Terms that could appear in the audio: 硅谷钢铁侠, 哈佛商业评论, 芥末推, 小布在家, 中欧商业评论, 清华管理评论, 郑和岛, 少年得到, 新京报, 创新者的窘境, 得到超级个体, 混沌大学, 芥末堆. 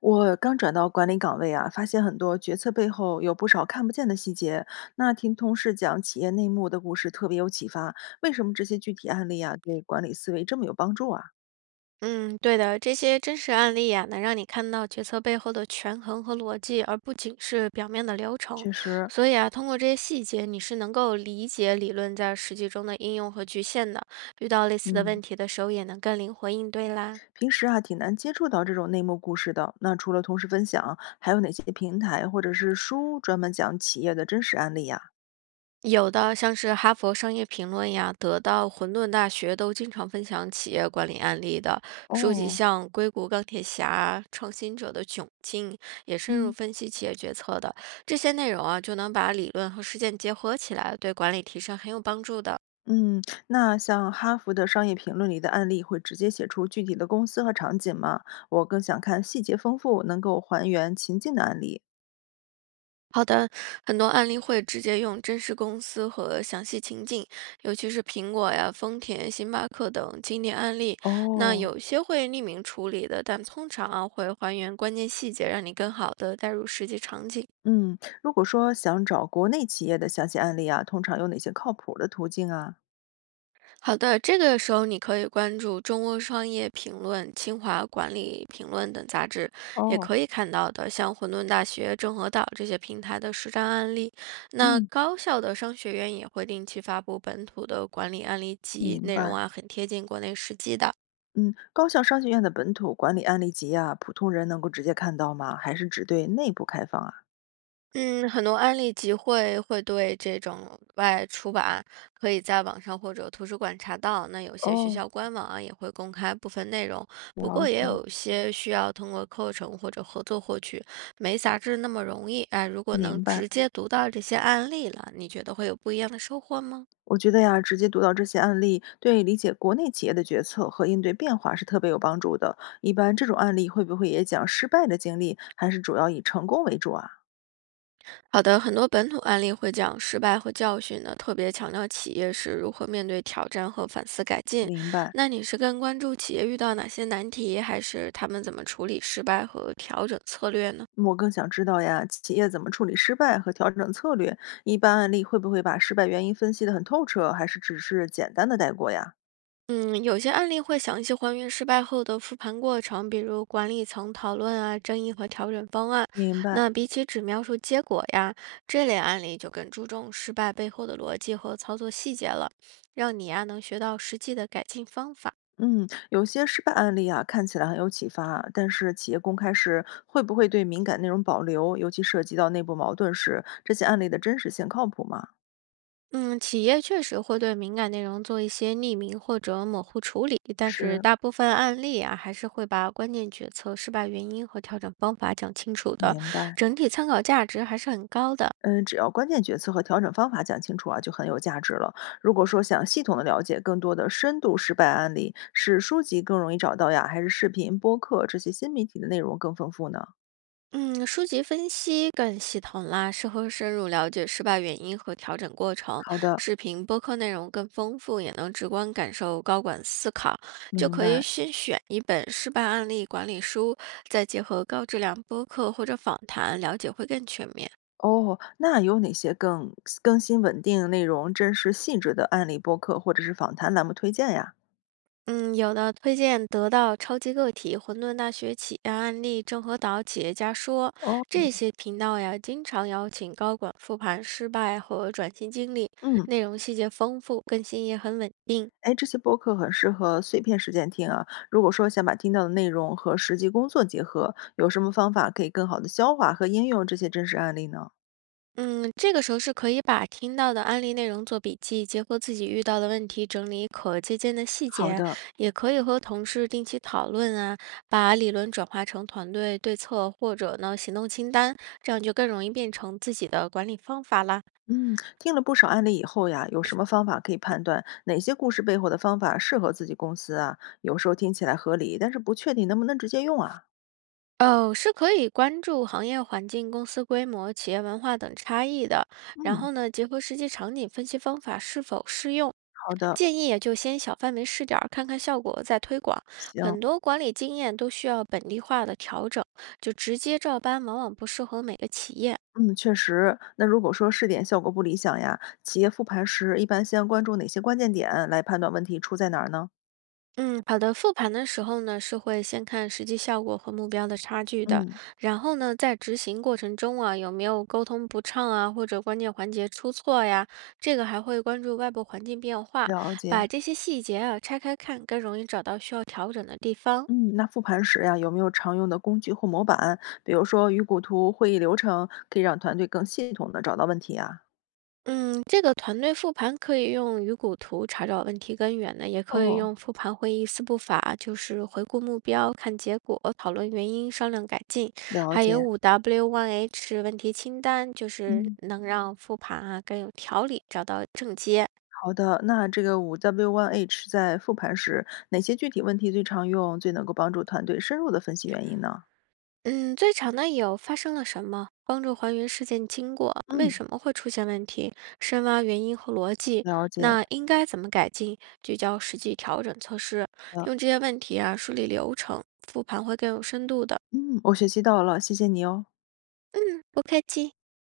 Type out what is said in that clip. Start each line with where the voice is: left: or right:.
left: 我刚转到管理岗位啊，发现很多决策背后有不少看不见的细节。那听同事讲企业内幕的故事，特别有启发。为什么这些具体案例啊，对管理思维这么有帮助啊？
right: 嗯，对的，这些真实案例呀、能让你看到决策背后的权衡和逻辑，而不仅是表面的流程。
left: 确实，
right: 所以啊，通过这些细节，你是能够理解理论在实际中的应用和局限的。遇到类似的
left: 嗯，
right: 问题的时候，也能更灵活应对啦。
left: 平时啊挺难接触到这种内幕故事的。那除了同事分享，还有哪些平台或者是书专门讲企业的真实案例呀、
right: 有的像是《哈佛商业评论》呀，得到混沌大学都经常分享企业管理案例的书籍，
left: 哦，
right: 像《硅谷钢铁侠》《创新者的窘境》，也深入
left: 嗯。
right: 分析企业决策的这些内容啊，就能把理论和实践结合起来，对管理提升很有帮助的。
left: 嗯，那像哈佛的商业评论里的案例，会直接写出具体的公司和场景吗？我更想看细节丰富、能够还原情境的案例。
right: 好的，很多案例会直接用真实公司和详细情境，尤其是苹果呀、丰田、星巴克等经典案例。那
left: 哦，
right: 有些会匿名处理的，但通常啊会还原关键细节，让你更好的带入实际场景。
left: 嗯，如果说想找国内企业的详细案例啊，通常有哪些靠谱的途径啊？
right: 好的，这个时候你可以关注《中欧商业评论》《清华管理评论》等杂志，也
left: 哦，
right: 可以看到的，像混沌大学、郑和岛这些平台的实战案例。那
left: 嗯，
right: 高校的商学院也会定期发布本土的管理案例集，
left: 明
right: 内容
left: 白。
right: 啊很贴近国内实际的。
left: 嗯，高校商学院的本土管理案例集啊，普通人能够直接看到吗？还是只对内部开放啊？
right: 嗯，很多案例集会对这种外出版可以在网上或者图书馆查到。那有些学
left: 哦，
right: 校官网啊也会公开部分内容，不
left: 了
right: 过也
left: 解。
right: 有些需要通过课程或者合作获取，没杂志那么容易。哎，如果能
left: 明白。
right: 直接读到这些案例了，你觉得会有不一样的收获吗？
left: 我觉得呀，直接读到这些案例，对理解国内企业的决策和应对变化是特别有帮助的。一般这种案例会不会也讲失败的经历，还是主要以成功为主啊？
right: 好的，很多本土案例会讲失败和教训呢，特别强调企业是如何面对挑战和反思改进。
left: 明白。
right: 那你是更关注企业遇到哪些难题，还是他们怎么处理失败和调整策略呢？
left: 我更想知道呀，企业怎么处理失败和调整策略？一般案例会不会把失败原因分析得很透彻，还是只是简单的带过呀？
right: 嗯，有些案例会详细还原失败后的复盘过程，比如管理层讨论啊、争议和调整方案。
left: 明白。
right: 那比起只描述结果呀，这类案例就更注重失败背后的逻辑和操作细节了，让你呀能学到实际的改进方法。
left: 嗯，有些失败案例啊，看起来很有启发啊，但是企业公开时会不会对敏感内容保留，尤其涉及到内部矛盾时，这些案例的真实性靠谱吗？
right: 嗯，企业确实会对敏感内容做一些匿名或者模糊处理，但是
left: 是，
right: 大部分案例啊，还是会把关键决策、失败原因和调整方法讲清楚的，
left: 明白。
right: 整体参考价值还是很高的。
left: 嗯，只要关键决策和调整方法讲清楚啊，就很有价值了。如果说想系统的了解更多的深度失败案例，是书籍更容易找到呀，还是视频、播客这些新媒体的内容更丰富呢？
right: 嗯，书籍分析更系统啦，适合深入了解失败原因和调整过程。
left: 好的，
right: 视频、播客内容更丰富，也能直观感受高管思考。就
left: 明
right: 可以
left: 白。
right: 先选一本失败案例管理书，再结合高质量播客或者访谈，了解会更全面。
left: 哦，那有哪些更更新稳定、内容真实细致的案例播客或者是访谈栏目推荐呀？
right: 嗯，有的推荐得到超级个体、混沌大学起呀案例、郑和岛企业家说
left: 哦，
right: 这些频道呀，经常邀请高管复盘失败和转型经历，
left: 嗯，
right: 内容细节丰富，更新也很稳定。
left: 哎，这些播客很适合碎片时间听啊。如果说想把听到的内容和实际工作结合，有什么方法可以更好的消化和应用这些真实案例呢？
right: 嗯，这个时候是可以把听到的案例内容做笔记，结合自己遇到的问题整理可借鉴的细
left: 好
right: 节，
left: 的，
right: 也可以和同事定期讨论啊，把理论转化成团队对策或者呢行动清单，这样就更容易变成自己的管理方法啦。
left: 嗯，听了不少案例以后呀，有什么方法可以判断哪些故事背后的方法适合自己公司啊？有时候听起来合理，但是不确定能不能直接用啊。
right: 哦，是可以关注行业环境、公司规模、企业文化等差异的。然
left: 嗯，
right: 后呢，结合实际场景分析方法是否适用，
left: 好的，
right: 建议也就先小范围试点儿，看看效果再推广。
left: 行。
right: 很多管理经验都需要本地化的调整，就直接照搬往往不适合每个企业。
left: 嗯，确实。那如果说试点效果不理想呀，企业复盘时一般先关注哪些关键点来判断问题出在哪儿呢？
right: 嗯，好的。复盘的时候呢，是会先看实际效果和目标的差距的，
left: 嗯，
right: 然后呢，在执行过程中啊，有没有沟通不畅啊，或者关键环节出错呀？这个还会关注外部环境变化，
left: 了解。
right: 把这些细节啊拆开看，更容易找到需要调整的地方。
left: 嗯，那复盘时呀，有没有常用的工具或模板？比如说鱼骨图、会议流程，可以让团队更系统的找到问题啊。
right: 嗯，这个团队复盘可以用鱼骨图查找问题根源呢，也可以
left: 哦，
right: 用复盘会议4步法，就是回顾目标、看结果、讨论原因、商量改进，
left: 了
right: 还有
left: 解。
right: 5W1H 问题清单，就是
left: 嗯，
right: 能让复盘啊更有条理，找到症结。
left: 好的，那这个5W1H 在复盘时，哪些具体问题最常用，最能够帮助团队深入的分析原因呢？
right: 嗯，最常的有发生了什么，帮助还原事件经过，为
left: 嗯，
right: 什么会出现问题，深挖原因和逻辑，
left: 了解。
right: 那应该怎么改进，聚焦实际调整措施，
left: 呃。
right: 用这些问题啊梳理流程，复盘会更有深度的。
left: 嗯，我学习到了，谢谢你哦。
right: 嗯，不客气。